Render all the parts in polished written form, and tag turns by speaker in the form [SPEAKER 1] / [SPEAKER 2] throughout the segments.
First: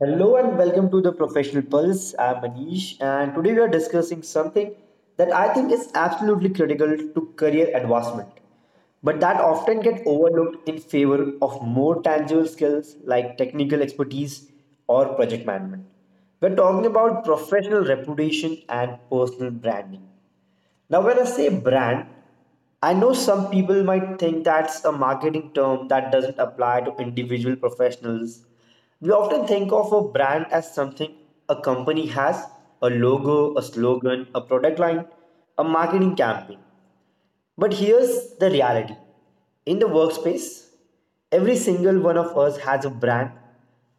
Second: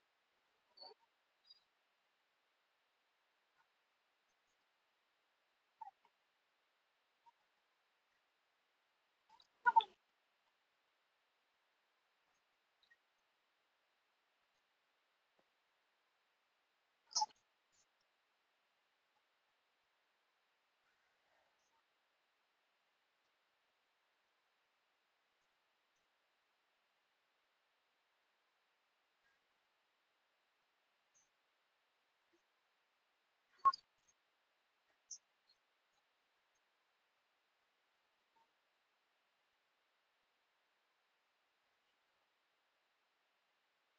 [SPEAKER 1] Hello and welcome to the Professional Pulse. I'm Manish, and today we are discussing something that I think is absolutely critical to career advancement, but that often get overlooked in favor of more tangible skills like technical expertise or project management. We're talking about professional reputation and personal branding. Now, when I say brand, I know some people might think that's a marketing term that doesn't apply to individual professionals. We often think of a brand as something a company has, a logo, a slogan, a product line, a marketing campaign. But here's the reality, in the workspace, every single one of us has a brand,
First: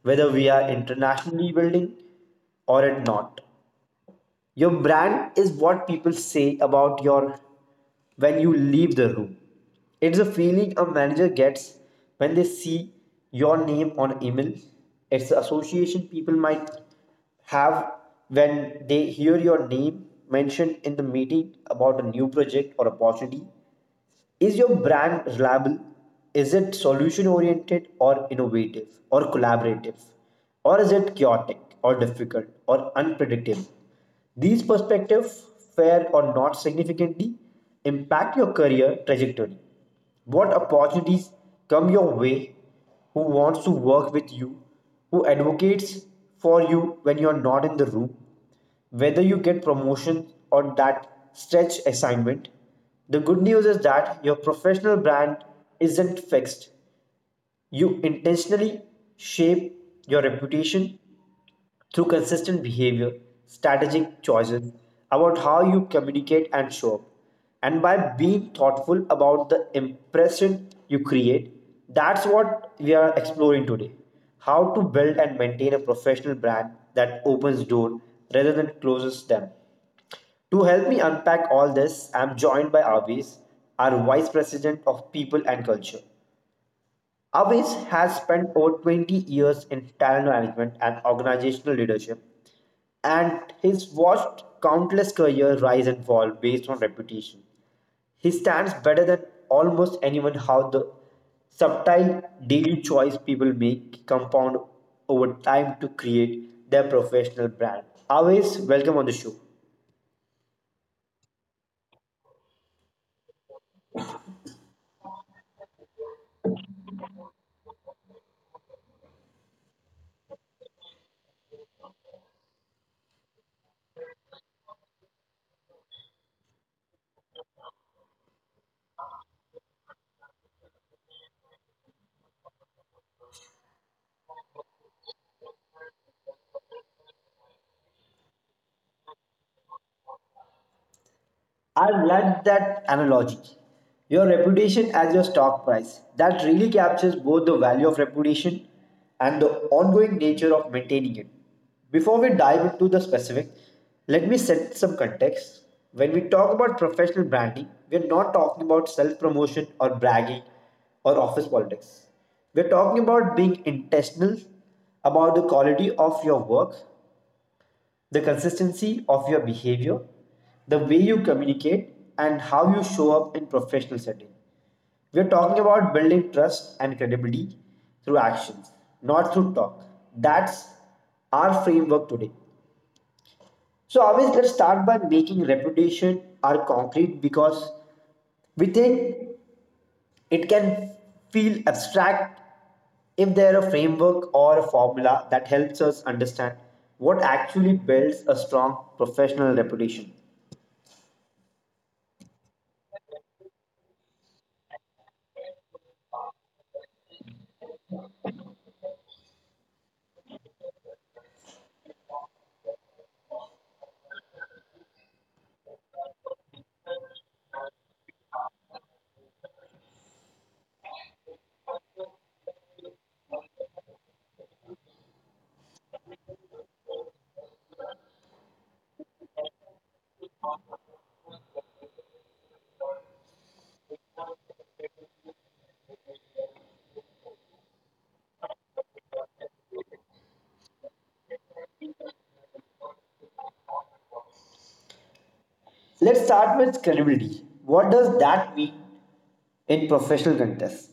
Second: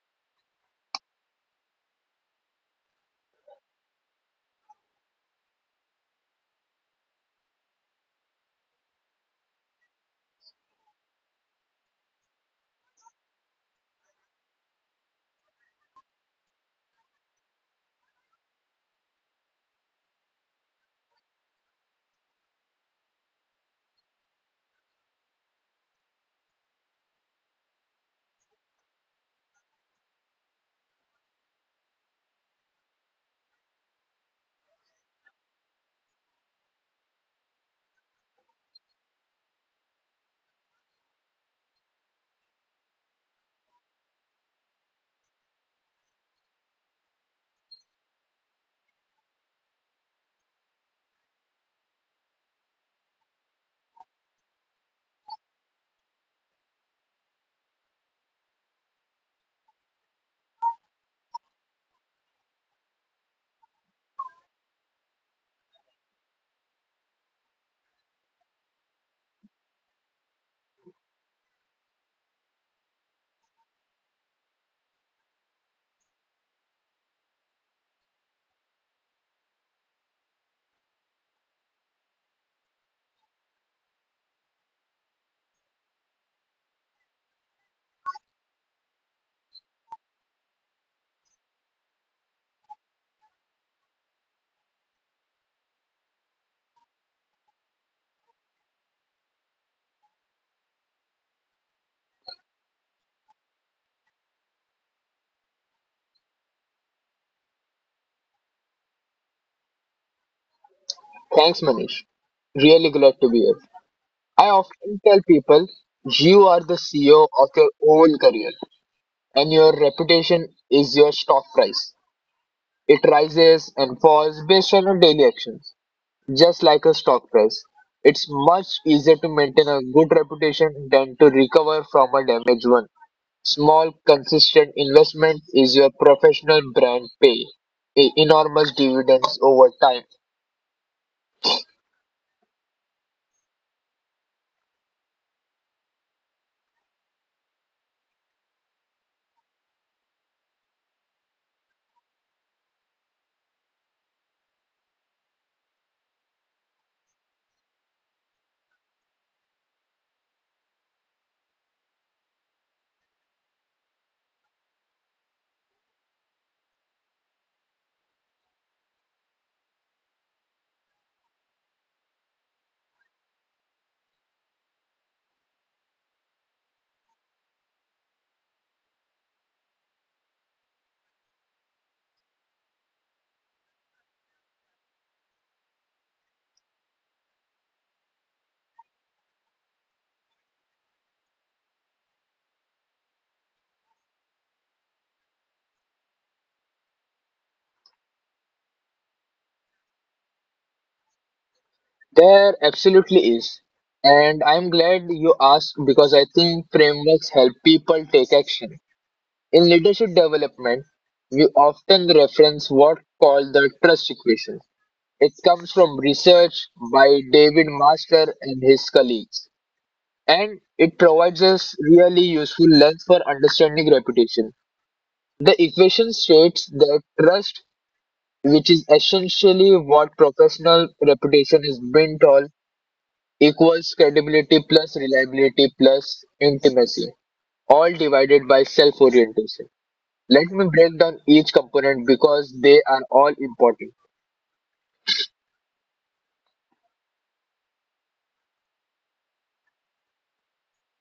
[SPEAKER 1] whether we are internationally building or it not. Your brand is what people say about your when you leave the room. It's a feeling a manager gets when they see your name on email. It's the association people might have when they hear your name mentioned in the meeting about a new project or opportunity. Is your brand reliable? Is it solution oriented or innovative or collaborative? Or is it chaotic or difficult or unpredictable? These perspectives, fair or not significantly, impact your career trajectory. What opportunities come your way? Who wants to work with you? Who advocates for you when you're not in the room? Whether you get promotion or that stretch assignment. The good news is that your professional brand isn't fixed. You intentionally shape your reputation through consistent behavior, strategic choices about how you communicate and show up, and by being thoughtful about the impression you create. That's what we are exploring today, how to build and maintain a professional brand that opens doors rather than closes them. To help me unpack all this, I'm joined by Avis, our Vice President of People and Culture. Avis has spent over 20 years in talent management and organizational leadership, and he's watched countless careers rise and fall based on reputation. He stands better than almost anyone how the subtle daily choice people make compound over time to create their professional brand. Avis, welcome on the show.
[SPEAKER 2] Thanks, Manish. Really glad to be here. I often tell people you are the CEO of your own career, and your reputation is your stock price. It rises and falls based on your daily actions, just like a stock price. It's much easier to maintain a good reputation than to recover from a damaged one. Small, consistent investment is your professional brand enormous dividends over time.
[SPEAKER 1] I've loved that analogy. Your reputation as your stock price. That really captures both the value of reputation and the ongoing nature of maintaining it. Before we dive into the specific, let me set some context. When we talk about professional branding, we're not talking about self promotion or bragging or office politics. We're talking about being intentional about the quality of your work, the consistency of your behavior, the way you communicate, and how you show up in professional setting. We are talking about building trust and credibility through actions, not through talk. That's our framework today. So, always let's start by making reputation our concrete because we think it can feel abstract if there are a framework or a formula that helps us understand what actually builds a strong professional reputation.
[SPEAKER 2] There absolutely is. And I'm glad you asked because I think frameworks help people take action. In leadership development, we often reference what called the trust equation. It comes from research by David Master and his colleagues. And it provides us really useful lens for understanding reputation. The equation states that trust, which is essentially what professional reputation is built on, equals credibility plus reliability plus intimacy, all divided by self orientation. Let me break down each component because they are all important.
[SPEAKER 1] Let's start with credibility. What does that mean in professional context?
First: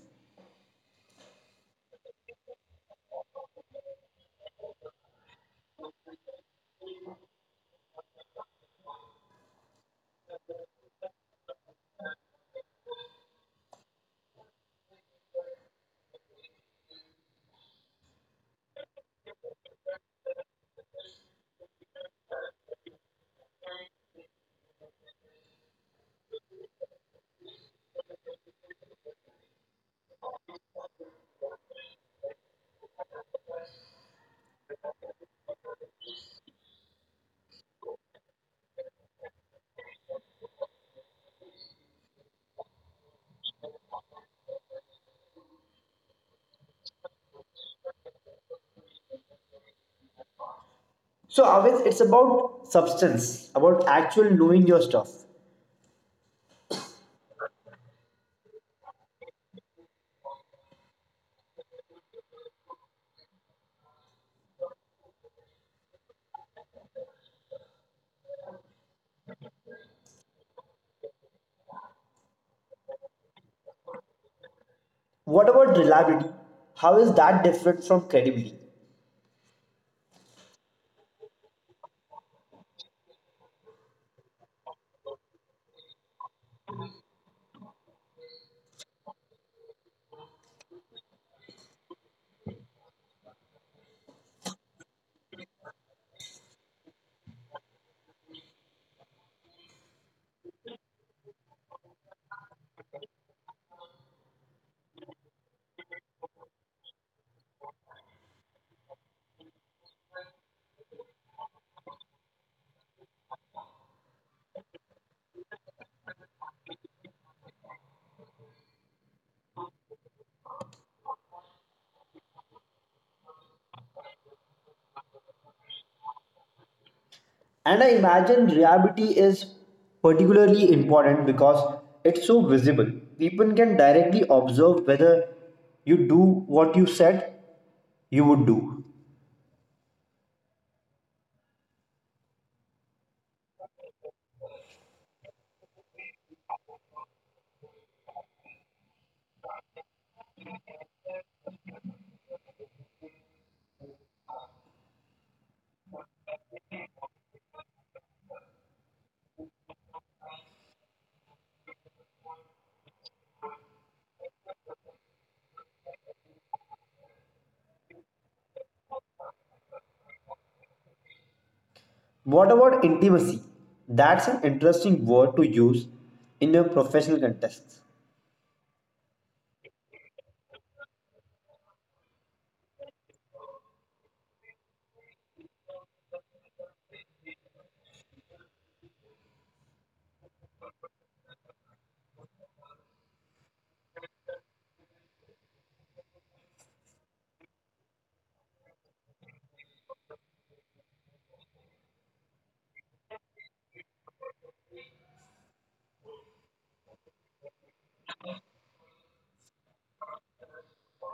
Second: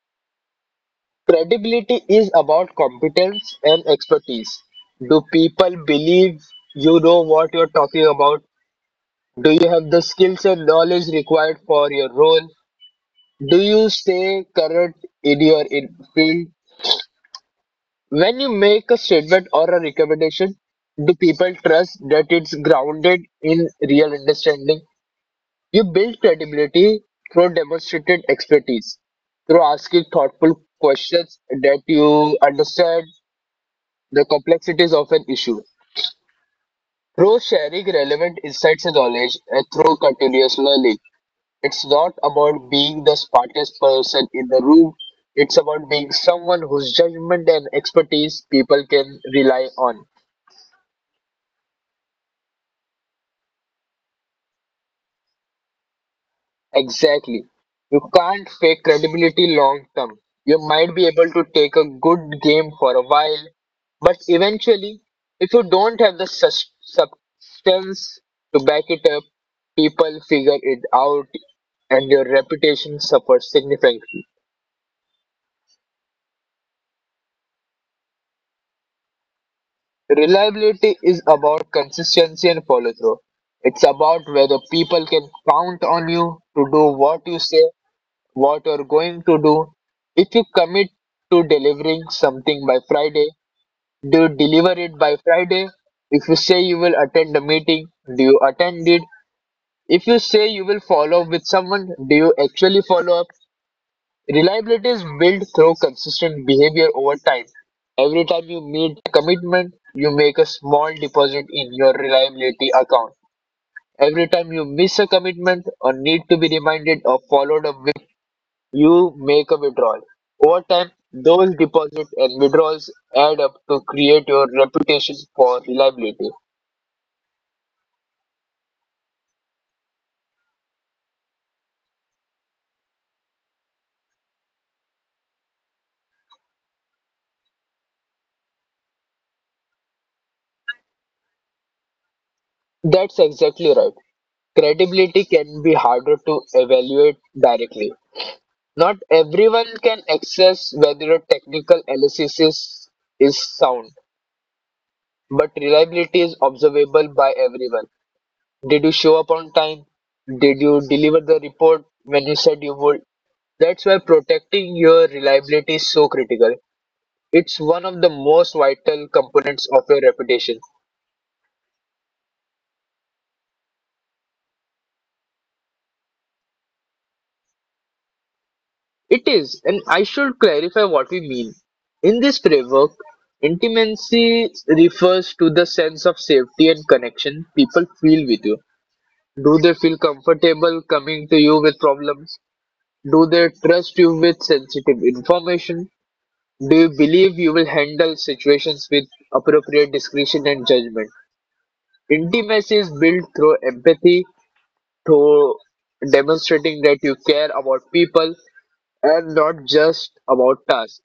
[SPEAKER 2] Credibility is about competence and expertise. Do people believe you know what you're talking about? Do you have the skills and knowledge required for your role? Do you stay current in your field? When you make a statement or a recommendation, do people trust that it's grounded in real understanding? You build credibility through demonstrated expertise, through asking thoughtful questions that you understand the complexities of an issue, through sharing relevant insights and knowledge, and through continuous learning. It's not about being the smartest person in the room. It's about being someone whose judgment and expertise people can rely on.
[SPEAKER 1] So, always it's about substance, about actual knowing your stuff.
[SPEAKER 2] Exactly. You can't fake credibility long term. You might be able to take a good game for a while, but eventually, if you don't have the substance to back it up, people figure it out and your reputation suffers significantly.
[SPEAKER 1] What about reliability? How is that different from credibility?
[SPEAKER 2] Reliability is about consistency and follow through. It's about whether people can count on you to do what you say what you're going to do. If you commit to delivering something by Friday, do you deliver it by Friday? If you say you will attend a meeting, do you attend it? If you say you will follow up with someone, do you actually follow up? Reliability is built through consistent behavior over time. Every time you meet a commitment, you make a small deposit in your reliability account. Every time you miss a commitment or need to be reminded or followed up with, you make a withdrawal. Over time, those deposits and withdrawals add up to create your reputation for reliability.
[SPEAKER 1] And I imagine reliability is particularly important because it's so visible. People can directly observe whether you do what you said you would do.
[SPEAKER 2] That's exactly right. Credibility can be harder to evaluate directly. Not everyone can access whether a technical analysis is sound, but reliability is observable by everyone. Did you show up on time? Did you deliver the report when you said you would? That's why protecting your reliability is so critical. It's one of the most vital components of your reputation.
[SPEAKER 1] What about intimacy? That's an interesting word to use in a professional context.
[SPEAKER 2] It is, and I should clarify what we mean. In this framework, intimacy refers to the sense of safety and connection people feel with you. Do they feel comfortable coming to you with problems? Do they trust you with sensitive information? Do you believe you will handle situations with appropriate discretion and judgment? Intimacy is built through empathy, through demonstrating that you care about people and not just about tasks.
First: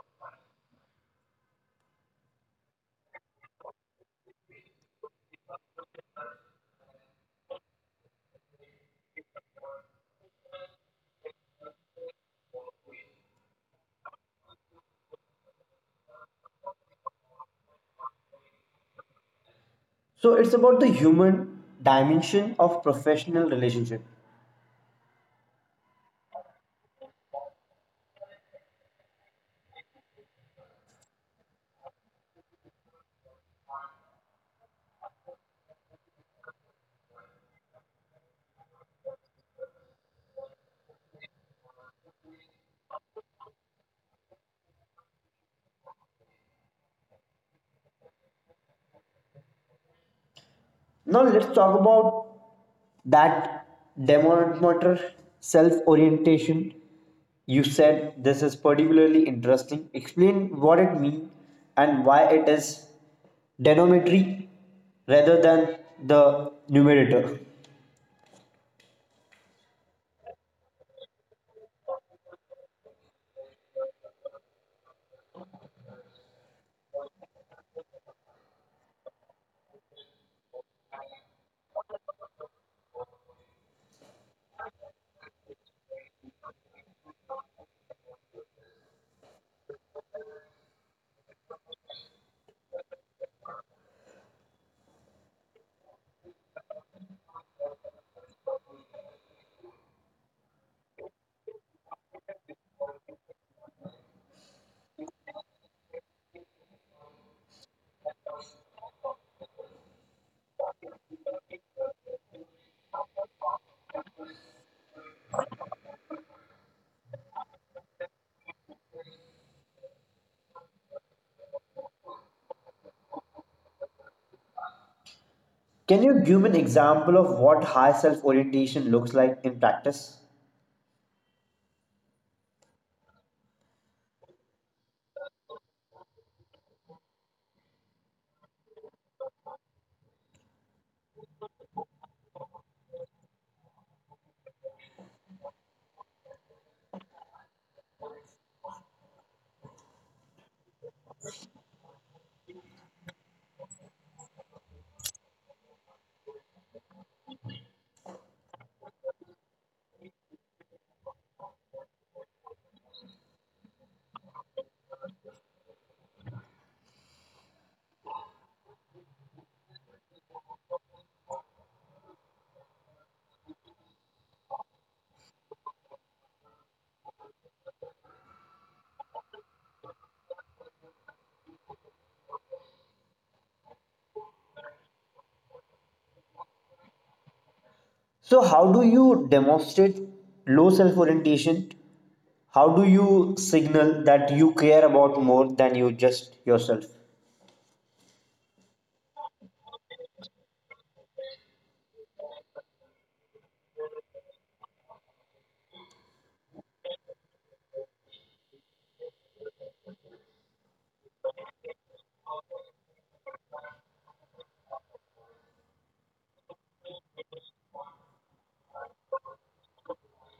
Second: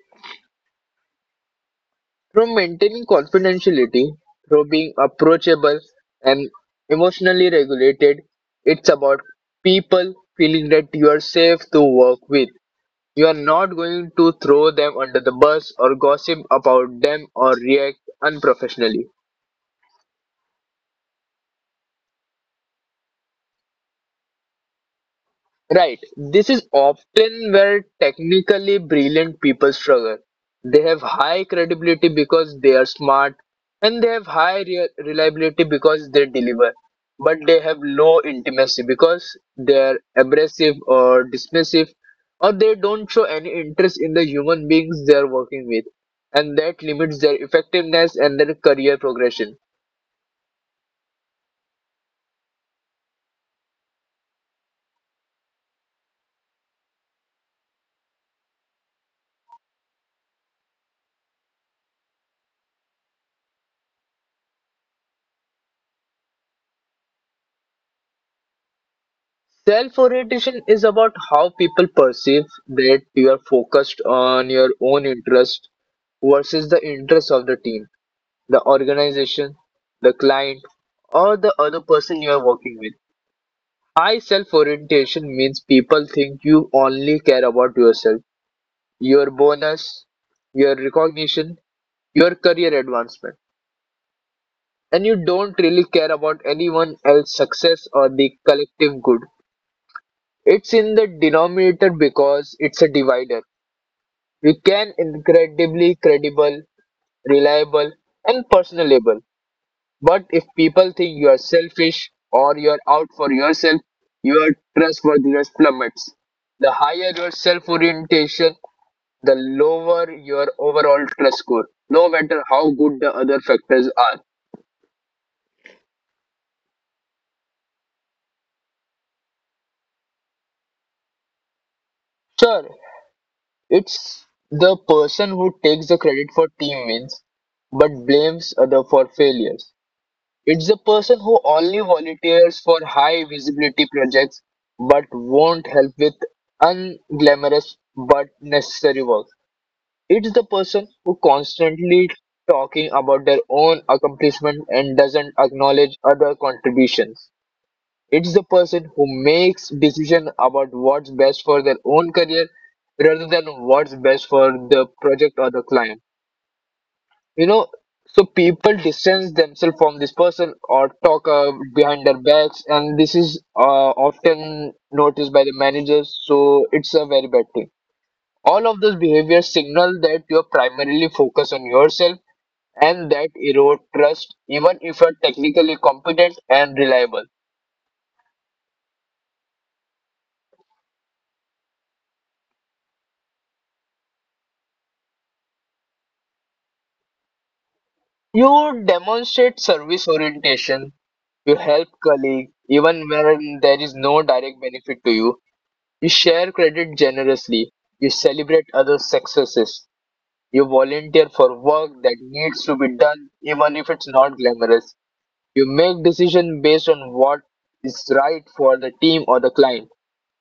[SPEAKER 2] Through maintaining confidentiality, through being approachable and emotionally regulated, it's about people feeling that you are safe to work with. You are not going to throw them under the bus or gossip about them or react unprofessionally.
[SPEAKER 1] So it's about the human dimension of professional relationship.
[SPEAKER 2] Right. This is often where technically brilliant people struggle. They have high credibility because they are smart, and they have high reliability because they deliver. But they have low intimacy because they are abrasive or dismissive, or they don't show any interest in the human beings they are working with, and that limits their effectiveness and their career progression.
[SPEAKER 1] Now let's talk about that demotor self-orientation. You said this is particularly interesting. Explain what it means and why it is denominatory rather than the numerator.
[SPEAKER 2] Self orientation is about how people perceive that you are focused on your own interest versus the interests of the team, the organization, the client, or the other person you are working with. High self orientation means people think you only care about yourself, your bonus, your recognition, your career advancement, and you don't really care about anyone else's success or the collective good. It's in the denominator because it's a divider. You can incredibly credible, reliable, and personable. But if people think you are selfish or you are out for yourself, your trustworthiness plummets. The higher your self orientation, the lower your overall trust score, no matter how good the other factors are.
[SPEAKER 1] Can you give an example of what high self-orientation looks like in practice?
[SPEAKER 2] Sure, it's the person who takes the credit for team wins but blames other for failures. It's the person who only volunteers for high visibility projects but won't help with unglamorous but necessary work. It's the person who constantly talking about their own accomplishment and doesn't acknowledge other contributions. It's the person who makes decision about what's best for their own career rather than what's best for the project or the client you know so people distance themselves from this person or talk behind their backs, and this is often noticed by the managers, so it's a very bad thing. All of those behaviors signal that you're primarily focused on yourself, and that erode trust even if you're technically competent and reliable.
[SPEAKER 1] So, how do you demonstrate low self orientation? How do you signal that you care about more than you just yourself?
[SPEAKER 2] You demonstrate service orientation. You help colleague even when there is no direct benefit to you. You share credit generously, you celebrate other successes, you volunteer for work that needs to be done even if it's not glamorous. You make decisions based on what is right for the team or the client,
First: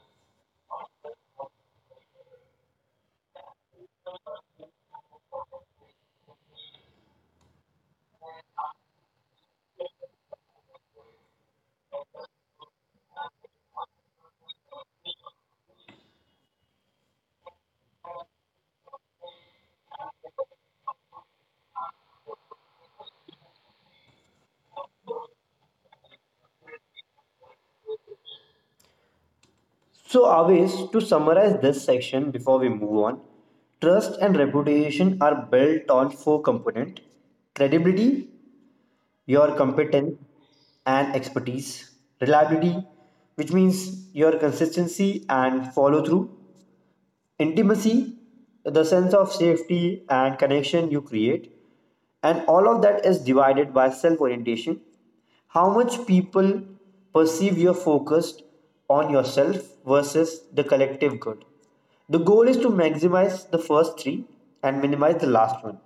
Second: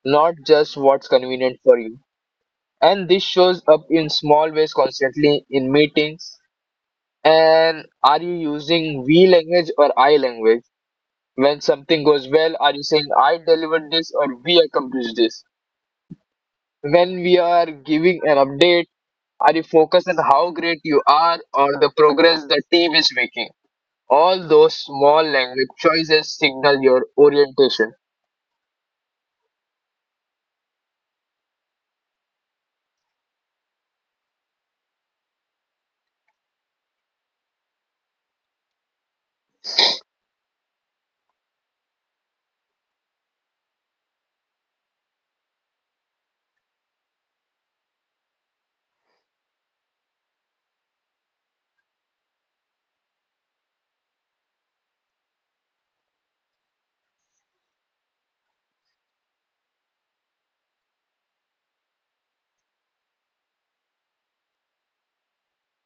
[SPEAKER 2] not just what's convenient for you. And this shows up in small ways constantly in meetings. And are you using we language or I language? When something goes well, are you saying I delivered this or we accomplished this? When we are giving an update, are you focused on how great you are or the progress the team is making? All those small language choices signal your orientation.
[SPEAKER 1] So, always to summarize this section before we move on, trust and reputation are built on four components, credibility, your competence, and expertise, reliability, which means your consistency and follow through, intimacy, the sense of safety and connection you create, and all of that is divided by self orientation. How much people perceive you're focused on yourself versus the collective good. The goal is to maximize the first three and minimize the last one.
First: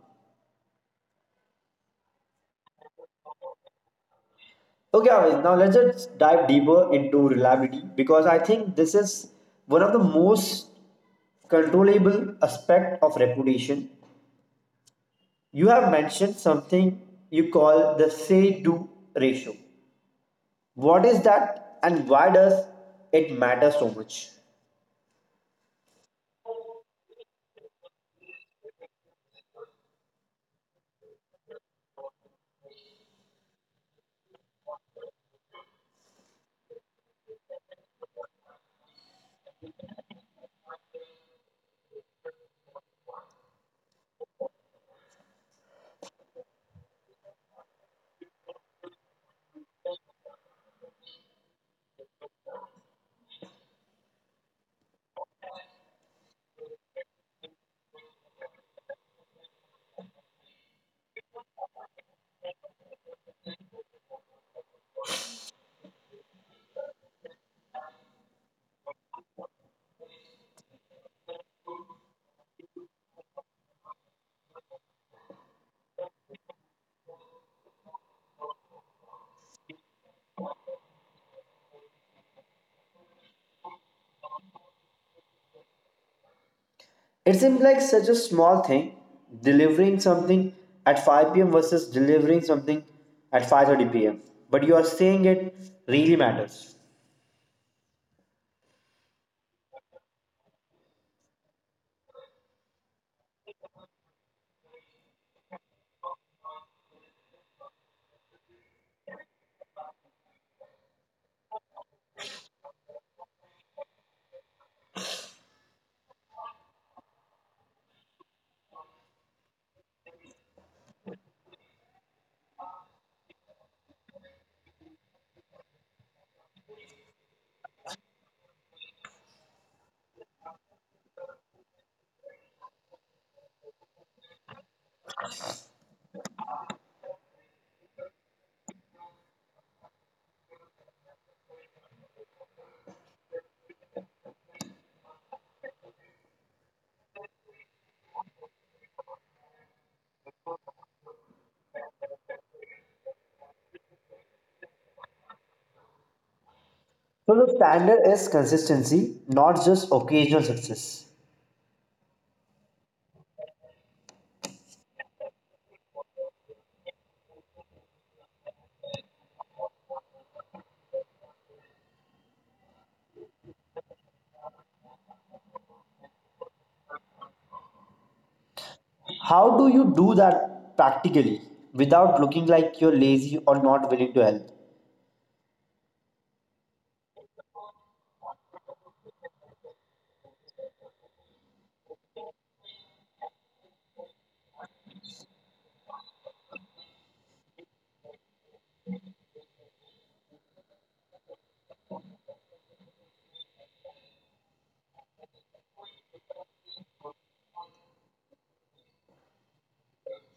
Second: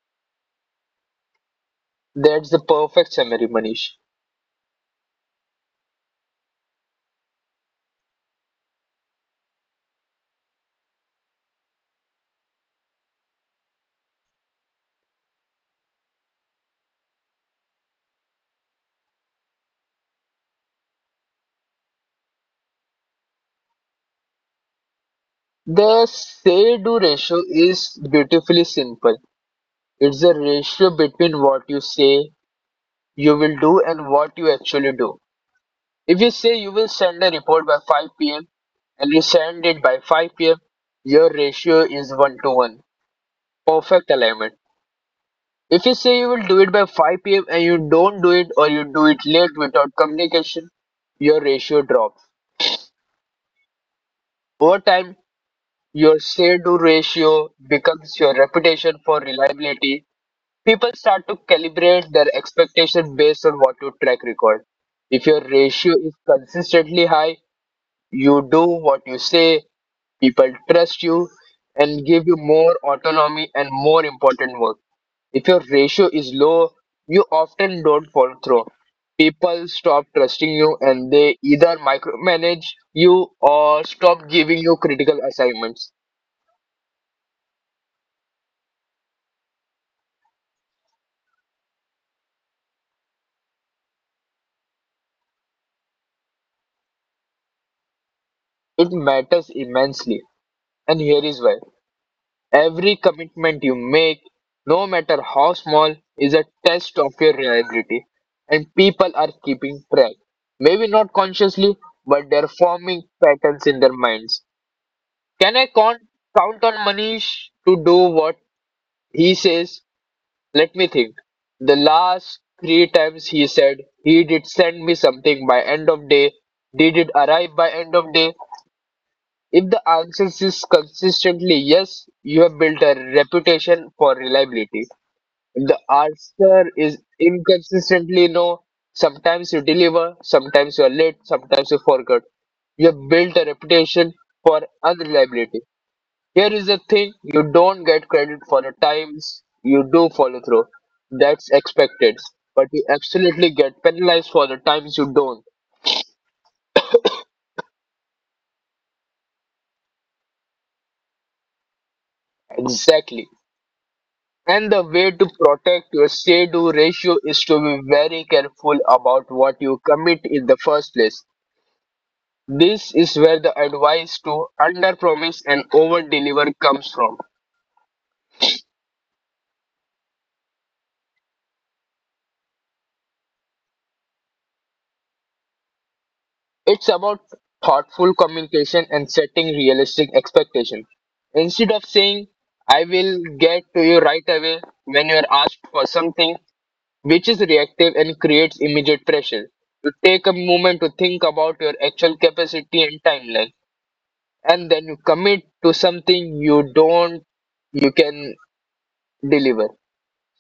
[SPEAKER 2] That's the perfect summary, Manish.
[SPEAKER 1] Okay, Avish, now let's just dive deeper into reliability because I think this is one of the most controllable aspect of reputation. You have mentioned something you call the say do ratio. What is that and why does it matter so much?
[SPEAKER 2] The say do ratio is beautifully simple. It's the ratio between what you say you will do and what you actually do. If you say you will send a report by 5 p.m. and you send it by 5 p.m., your ratio is 1 to 1. Perfect alignment. If you say you will do it by 5 p.m. and you don't do it or you do it late without communication, your ratio drops. Over time, your say do ratio becomes your reputation for reliability. People start to calibrate their expectation based on what you track record. If your ratio is consistently high, you do what you say, people trust you and give you more autonomy and more important work. If your ratio is low, you often don't follow through. People stop trusting you and they either micromanage you or stop giving you critical assignments.
[SPEAKER 1] It seems like such a small thing, delivering something at 5 pm versus delivering something at 5:30 pm, but you are saying it really matters.
[SPEAKER 2] It matters immensely. And here is why. Every commitment you make, no matter how small, is a test of your reliability. And people are keeping track. Maybe not consciously, but they're forming patterns in their minds. Can I con- Count on Manish to do what He says, Let me think. The last three times he said, He did send me something by end of day. Did it arrive by end of day? If the answer is consistently yes, you have built a reputation for reliability. If the answer is inconsistently no, sometimes you deliver, sometimes you are late, sometimes you forgot. You have built a reputation for unreliability. Here is the thing you don't get credit for the times you do follow through. That's expected. But you absolutely get penalized for the times you don't.
[SPEAKER 1] So the standard is consistency, not just occasional success.
[SPEAKER 2] Exactly. And the way to protect your say do ratio is to be very careful about what you commit in the first place. This is where the advice to under promise and over deliver comes from.
[SPEAKER 1] How do you do that practically without looking like you're lazy or not willing to help?
[SPEAKER 2] It's about thoughtful communication and setting realistic expectations. Instead of saying, I will get to you right away when you are asked for something, which is reactive and creates immediate pressure. You take a moment to think about your actual capacity and timeline, and then you commit to something you don't, you can deliver.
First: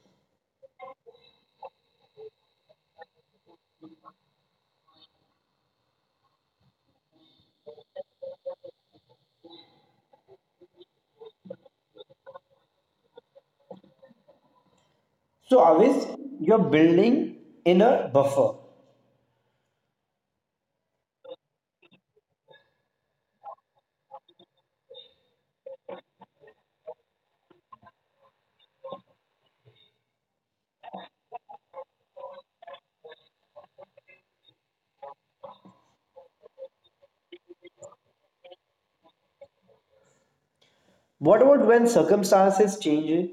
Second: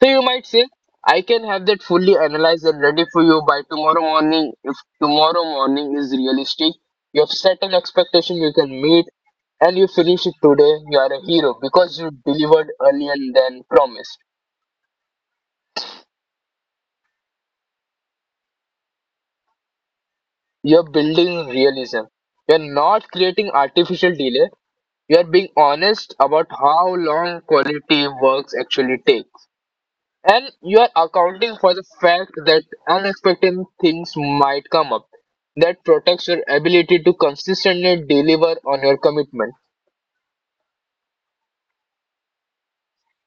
[SPEAKER 2] So you might say, I can have that fully analyzed and ready for you by tomorrow morning. If tomorrow morning is realistic, you have set an expectation you can meet and you finish it today, you are a hero because you delivered earlier than promised.
[SPEAKER 1] So, always you're building inner buffer.
[SPEAKER 2] You're building realism. You're not creating artificial delay. You're being honest about how long quality works actually take. And you are accounting for the fact that unexpected things might come up. That protects your ability to consistently deliver on your commitment.
[SPEAKER 1] What about when circumstances change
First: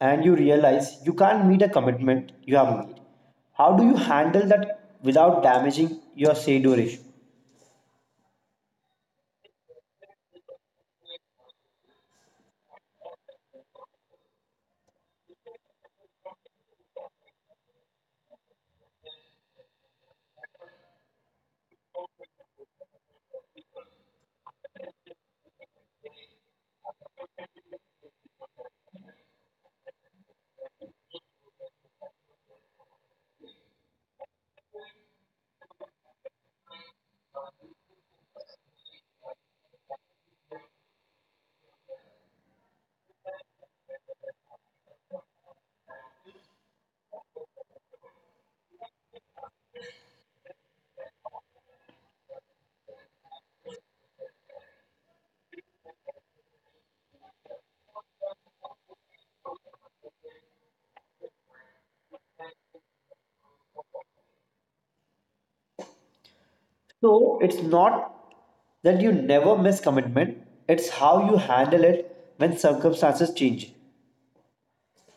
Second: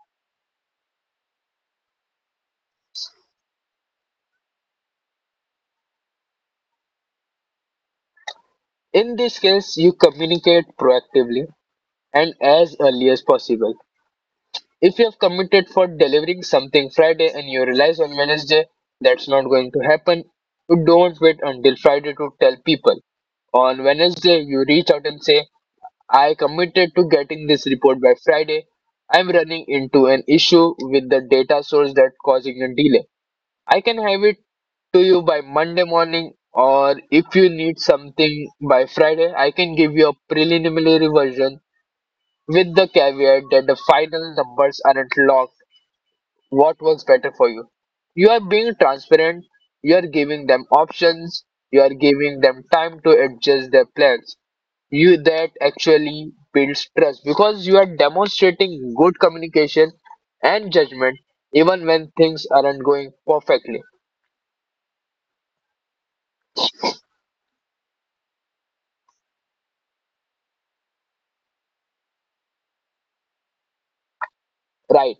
[SPEAKER 1] and you realize you can't meet a commitment you have made? How do you handle that without damaging your say-do ratio?
[SPEAKER 2] In this case, you communicate proactively and as early as possible. If you have committed for delivering something Friday and you realize on Wednesday that's not going to happen, you don't wait until Friday to tell people. On Wednesday, you reach out and say, I committed to getting this report by Friday. I'm running into an issue with the data source that's causing a delay. I can have it to you by Monday morning, or if you need something by Friday, I can give you a preliminary version with the caveat that the final numbers aren't locked. What works better for you? You are being transparent, you are giving them options, you are giving them time to adjust their plans. You that actually builds trust because you are demonstrating good communication and judgment even when things aren't going perfectly.
[SPEAKER 1] So, it's not that you never miss commitment, it's how you handle it when circumstances change.
[SPEAKER 2] Right,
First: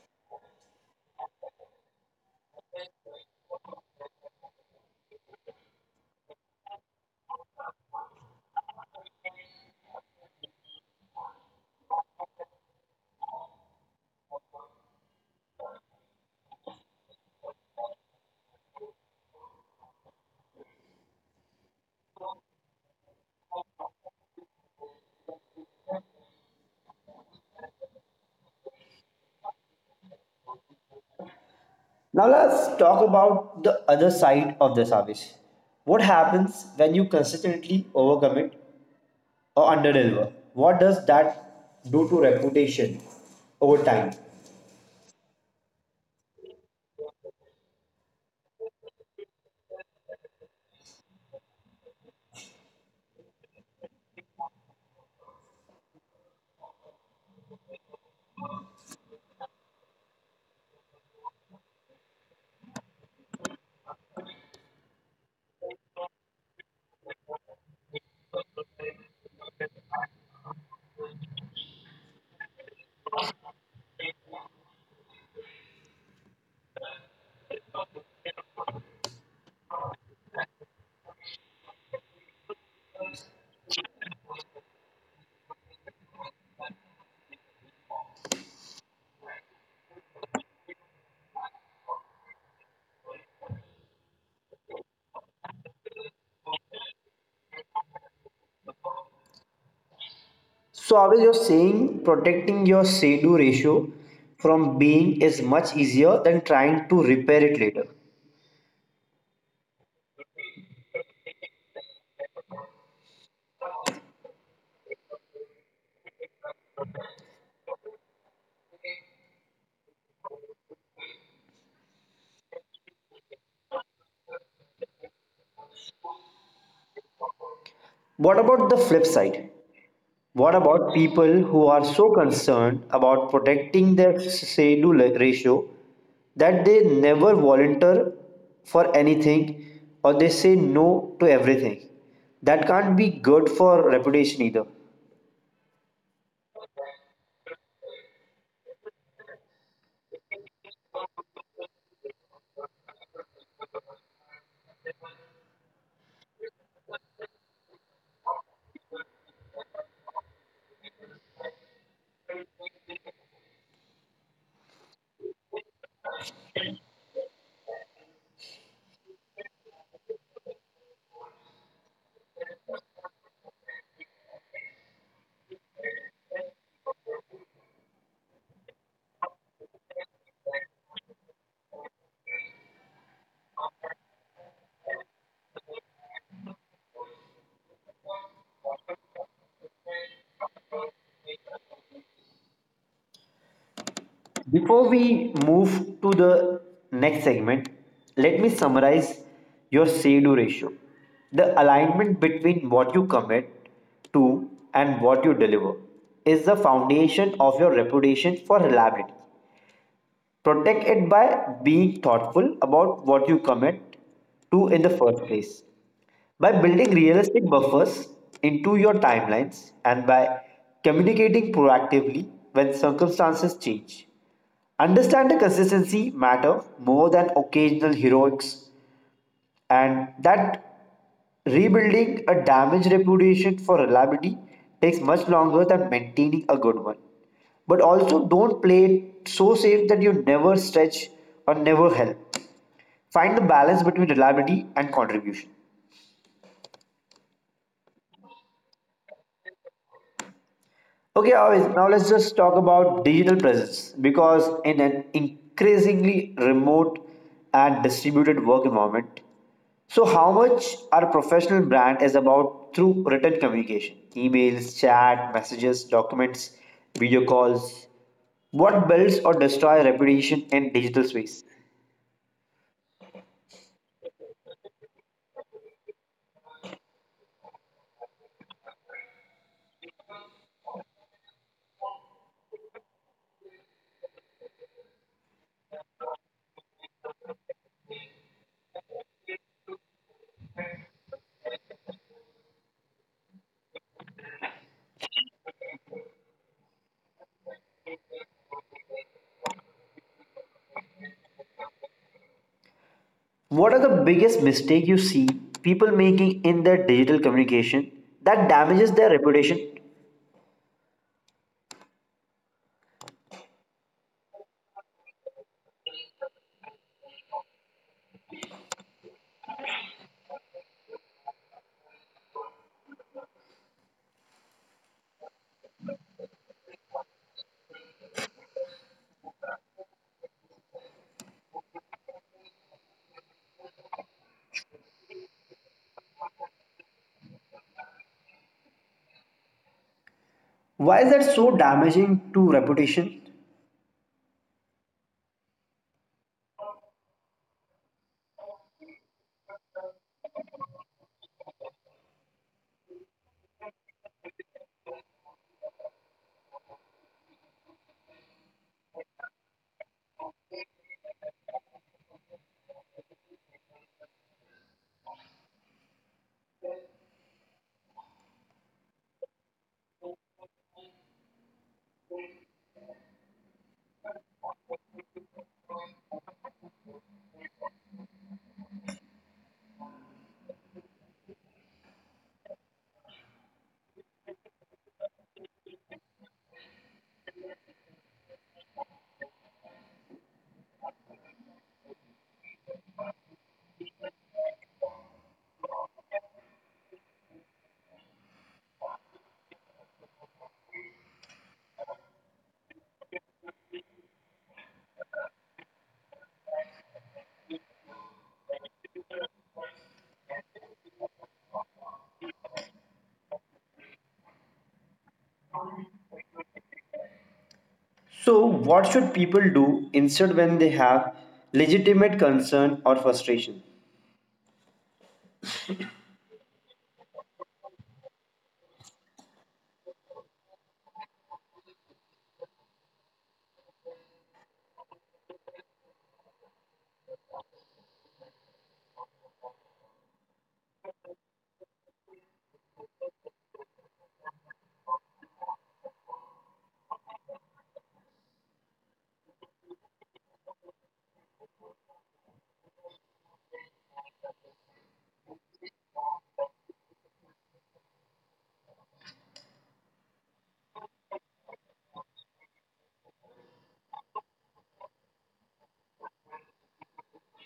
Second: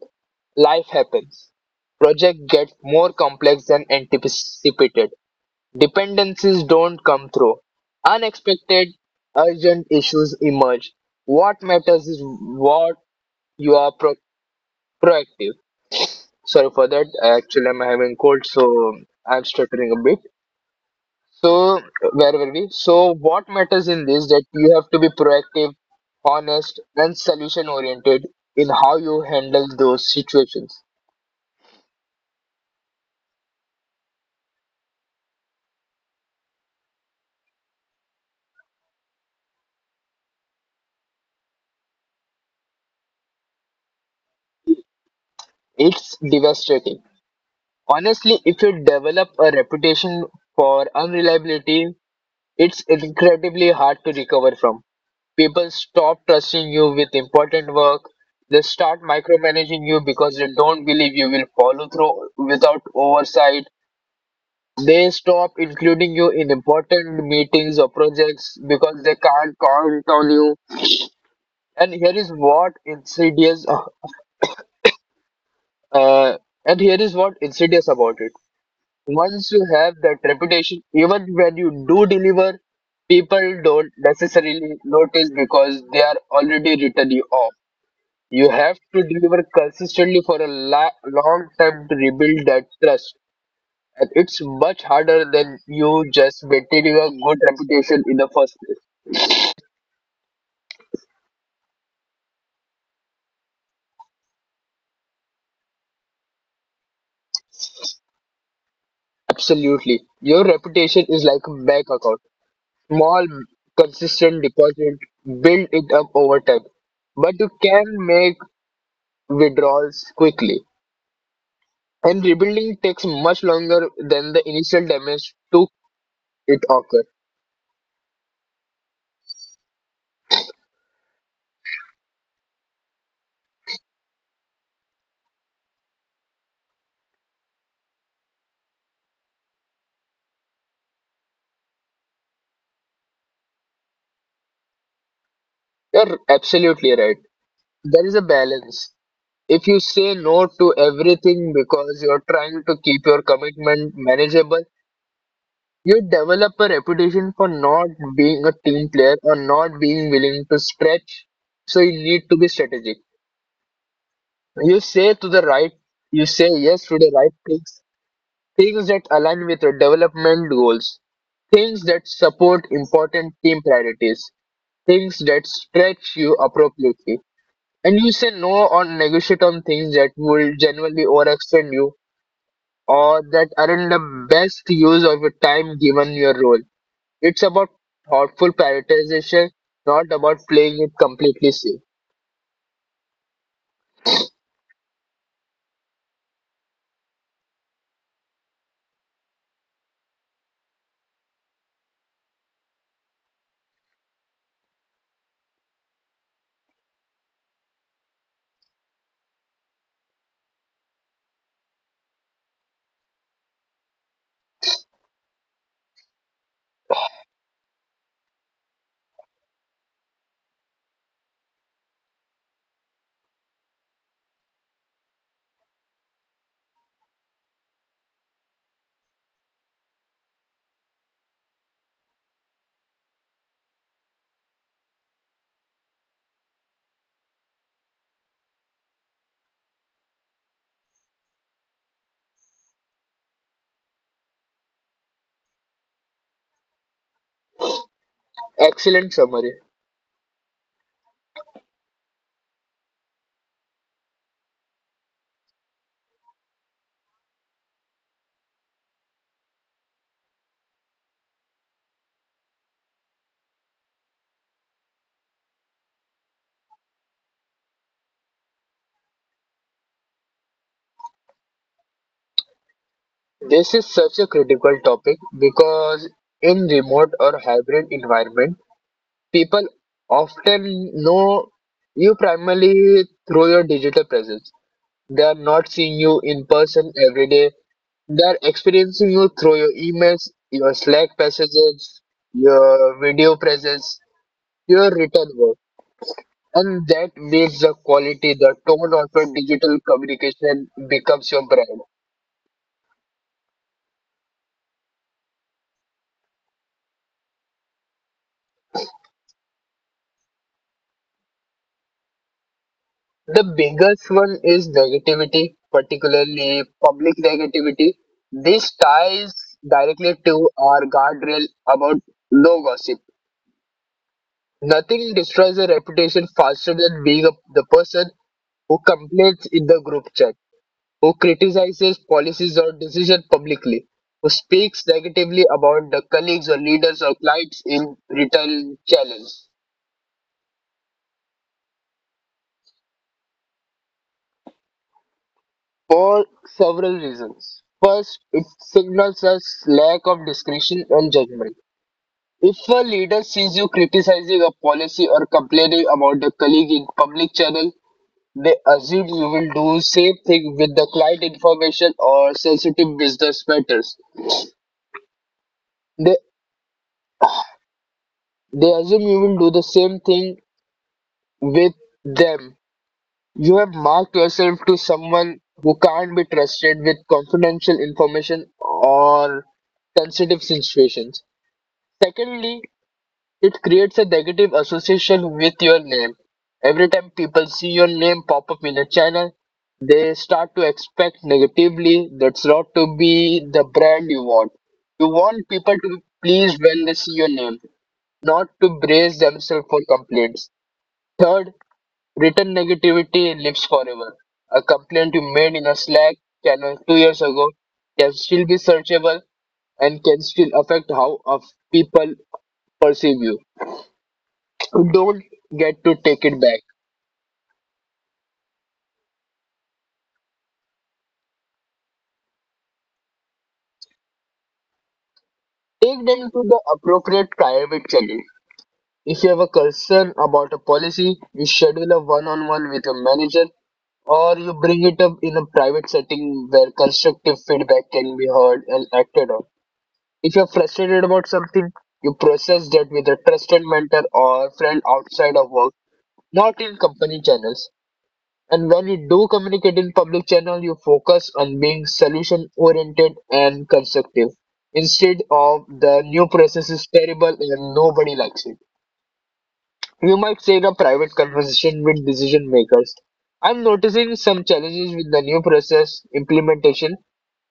[SPEAKER 2] life happens. Project gets more complex than anticipated. Dependencies don't come through. Unexpected, urgent issues emerge. What matters is what you are pro- proactive. Sorry for that. Actually, I'm having cold, so I'm stuttering a bit. So, where were we? So, what matters in this that you have to be proactive, honest, and solution oriented in how you handle those situations.
[SPEAKER 1] Now, let's talk about the other side of this, Avish. What happens when you consistently overcommit or underdeliver. What does that do to reputation over time?
[SPEAKER 2] It's devastating. Honestly, if you develop a reputation for unreliability, it's incredibly hard to recover from. People stop trusting you with important work. They start micromanaging you because they don't believe you will follow through without oversight. They stop including you in important meetings or projects because they can't count on you. And here is what insidious, uh, uh, and here is what insidious about it. Once you have that reputation, even when you do deliver, people don't necessarily notice because they are already written you off. You have to deliver consistently for a long time to rebuild that trust. And it's much harder than you just maintaining a good reputation in the first place.
[SPEAKER 1] So, always you're saying protecting your say do ratio from being is much easier than trying to repair it later.
[SPEAKER 2] Absolutely. Your reputation is like a bank account. Small, consistent deposit, build it up over time. But you can make withdrawals quickly. And rebuilding takes much longer than the initial damage to it occur.
[SPEAKER 1] What about the flip side? What about people who are so concerned about protecting their say do ratio that they never volunteer for anything or they say no to everything? That can't be good for reputation either.
[SPEAKER 2] You're absolutely right. There is a balance. If you say no to everything because you're trying to keep your commitment manageable, you develop a reputation for not being a team player or not being willing to stretch. So you need to be strategic. You say to the right, you say yes to the right things, things that align with your development goals, things that support important team priorities, things that stretch you appropriately. And you say no or negotiate on things that will generally overextend you or that aren't the best use of your time given your role. It's about thoughtful prioritization, not about playing it completely safe.
[SPEAKER 1] Before we move to the next segment, let me summarize your say do ratio. The alignment between what you commit to and what you deliver is the foundation of your reputation for reliability. Protect it by being thoughtful about what you commit to in the first place. By building realistic buffers into your timelines and by communicating proactively when circumstances change. Understand the consistency matter more than occasional heroics and that rebuilding a damaged reputation for reliability takes much longer than maintaining a good one. But also don't play it so safe that you never stretch or never help. Find the balance between reliability and contribution.
[SPEAKER 2] Excellent summary.
[SPEAKER 1] Okay, Avis, now let's just talk about digital presence because in an increasingly remote and distributed work environment, so how much our professional brand is about through written communication, emails, chat, messages, documents, video calls, what builds or destroys reputation in digital space?
[SPEAKER 2] This is such a critical topic because in remote or hybrid environment, people often know you primarily through your digital presence. They are not seeing you in person every day. They are experiencing you through your emails, your Slack messages, your video presence, your written work. And that makes the quality, the tone of your digital communication becomes your brand.
[SPEAKER 1] What are the biggest mistake you see people making in their digital communication that damages their reputation?
[SPEAKER 2] The biggest one is negativity, particularly public negativity. This ties directly to our guardrail about no gossip. Nothing destroys a reputation faster than being the person who complains in the group chat, who criticizes policies or decisions publicly, who speaks negatively about the colleagues or leaders or clients in retail channels
[SPEAKER 1] Why is that so damaging to reputation?
[SPEAKER 2] for several reasons. First, it signals us lack of discretion and judgment. If a leader sees you criticizing a policy or complaining about a colleague in public channel, they assume you will do same thing with the client information or sensitive business matters. They They assume you will do the same thing with them. You have marked yourself to someone who can't be trusted with confidential information or sensitive situations. Secondly, it creates a negative association with your name. Every time people see your name pop up in a channel, they start to expect negatively that's not to be the brand you want. You want people to be pleased when they see your name, not to brace themselves for complaints. Third, written negativity lives forever. A complaint you made in a Slack channel 2 years ago can still be searchable and can still affect how of people perceive you. You don't get to take it back.
[SPEAKER 1] So, what should people do instead when they have legitimate concern or frustration?
[SPEAKER 2] Take them to the appropriate private channel. If you have a concern about a policy, you schedule a one-on-one with a manager or you bring it up in a private setting where constructive feedback can be heard and acted on. If you're frustrated about something, you process that with a trusted mentor or friend outside of work, not in company channels. And when you do communicate in public channel, you focus on being solution oriented and constructive instead of the new process is terrible and nobody likes it. You might say in a private conversation with decision makers, I'm noticing some challenges with the new process implementation.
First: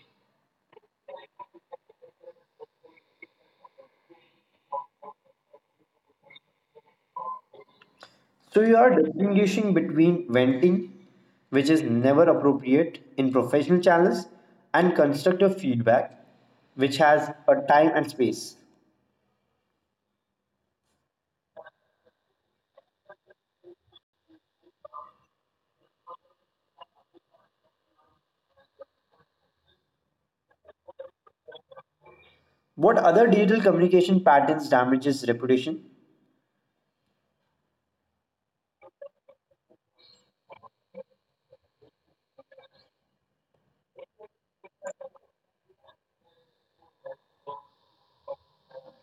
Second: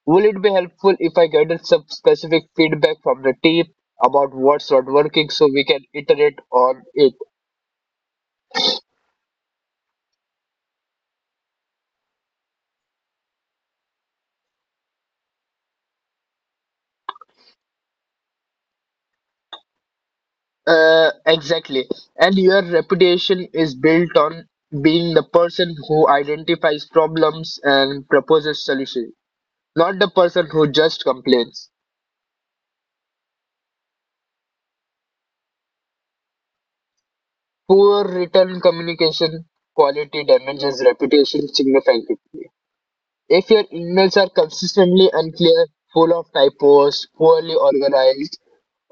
[SPEAKER 2] Will it be helpful if I get some specific feedback from the team about what's not working so we can iterate on it?
[SPEAKER 1] So, you are distinguishing between venting, which is never appropriate in professional channels, and constructive feedback, which has a time and space.
[SPEAKER 2] Exactly. And your reputation is built on being the person who identifies problems and proposes solutions, not the person who just complains.
[SPEAKER 1] What other digital communication patterns damages reputation?
[SPEAKER 2] Poor written communication quality damages reputation significantly. If your emails are consistently unclear, full of typos, poorly organized,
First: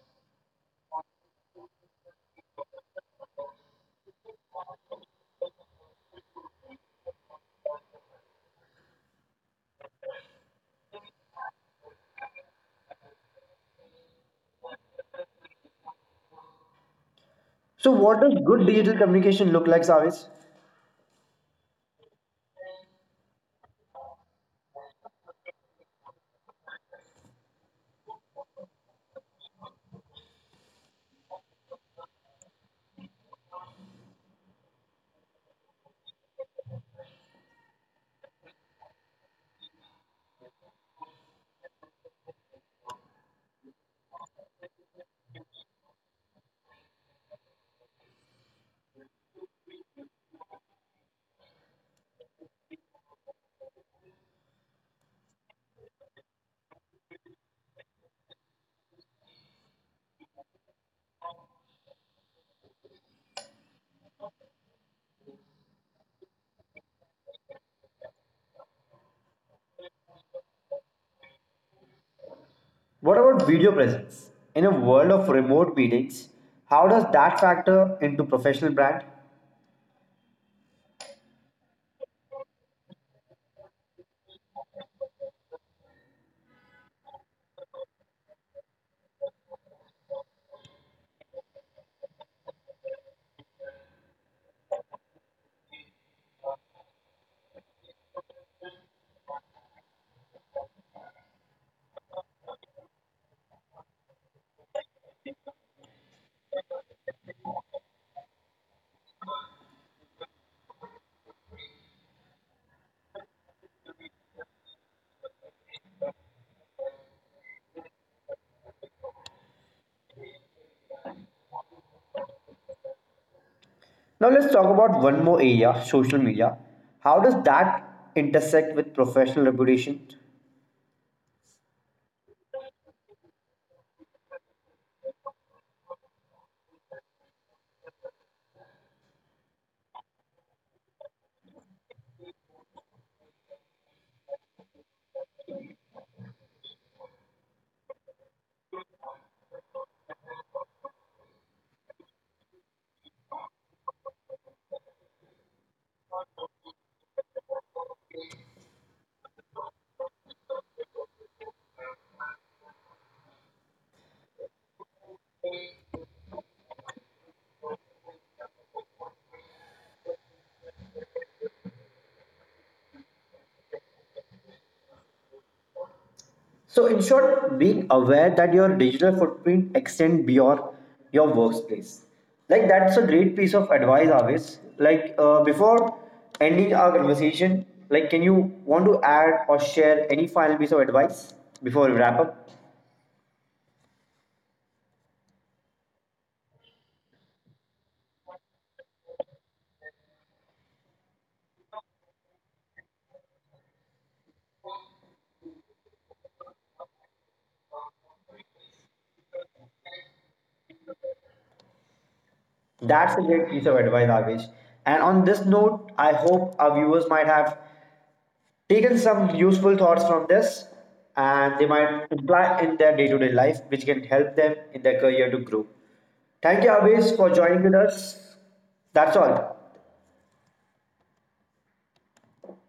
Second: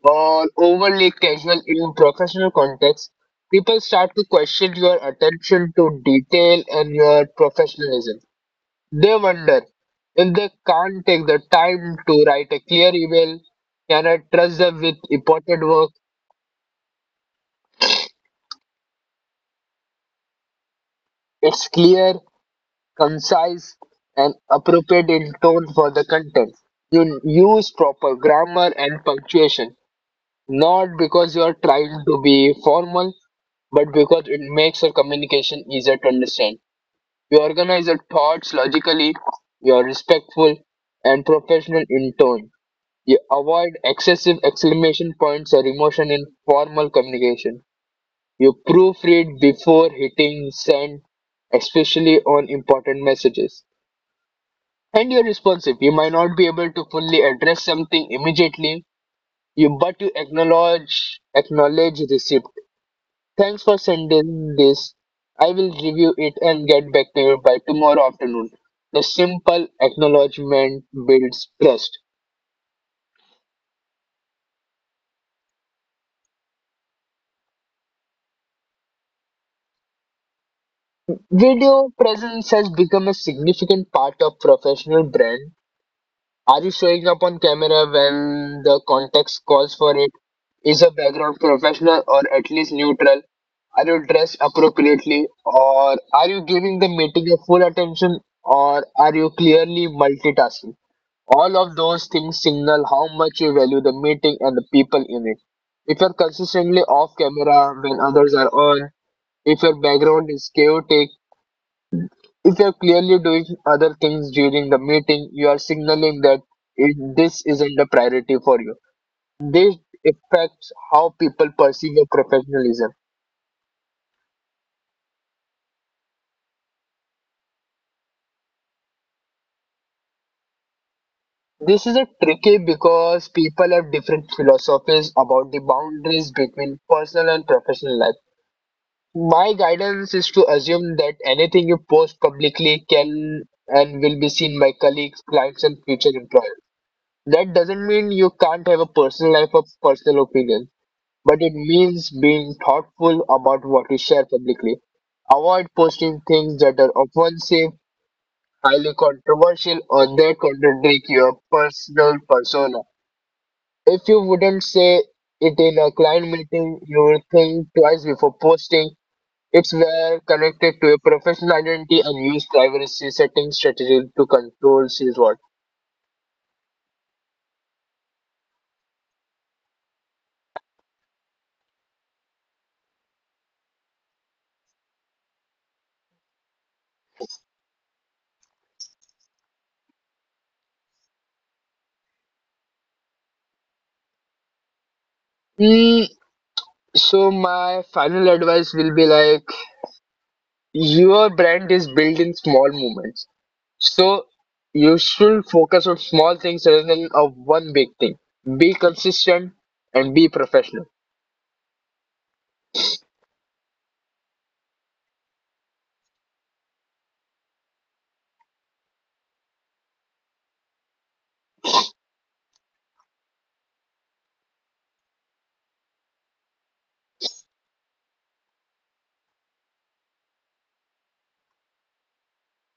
[SPEAKER 2] or overly casual in professional contexts, people start to question your attention to detail and your professionalism. They wonder if they can't take the time to write a clear email, can I trust them with important work?
[SPEAKER 1] So, what does good digital communication look like, Savis?
[SPEAKER 2] It's clear, concise, and appropriate in tone for the content. You use proper grammar and punctuation. Not because you are trying to be formal, but because it makes your communication easier to understand. You organize your thoughts logically, you are respectful and professional in tone. You avoid excessive exclamation points or emotion in formal communication. You proofread before hitting send, especially on important messages. And you're responsive. You might not be able to fully address something immediately, you but you acknowledge acknowledge receipt. Thanks for sending this. I will review it and get back to you by tomorrow afternoon. The simple acknowledgement builds trust.
[SPEAKER 1] What about video presence? In a world of remote meetings, how does that factor into professional brand?
[SPEAKER 2] Video presence has become a significant part of professional brand. Are you showing up on camera when the context calls for it? Is your background professional or at least neutral? Are you dressed appropriately or are you giving the meeting your full attention or are you clearly multitasking? All of those things signal how much you value the meeting and the people in it. If you're consistently off camera when others are on, if your background is chaotic, if you're clearly doing other things during the meeting, you are signaling that this isn't a priority for you. This affects how people perceive your professionalism.
[SPEAKER 1] Now let's talk about one more area, social media. How does that intersect with professional reputation?
[SPEAKER 2] This is a tricky because people have different philosophies about the boundaries between personal and professional life. My guidance is to assume that anything you post publicly can and will be seen by colleagues, clients, and future employers. That doesn't mean you can't have a personal life or personal opinion, but it means being thoughtful about what you share publicly. Avoid posting things that are offensive, highly controversial, or that contradict your personal persona. If you wouldn't say it in a client meeting, you will think twice before posting it's were connected to a professional identity and use privacy setting strategy to control sales what.
[SPEAKER 1] So in short, being aware that your digital footprint extends beyond your workplace. Like that's a great piece of advice, always. Like before ending our conversation, like can you want to add or share any final piece of advice before we wrap up?
[SPEAKER 2] Mm, so my final advice will be like your brand is built in small moments. So you should focus on small things rather than of one big thing. Be consistent and be professional.
[SPEAKER 1] That's a great piece of advice, Avish. And on this note, I hope our viewers might have taken some useful thoughts from this and they might apply in their day to day life, which can help them in their career to grow. Thank you, Abhis, for joining with us. That's all.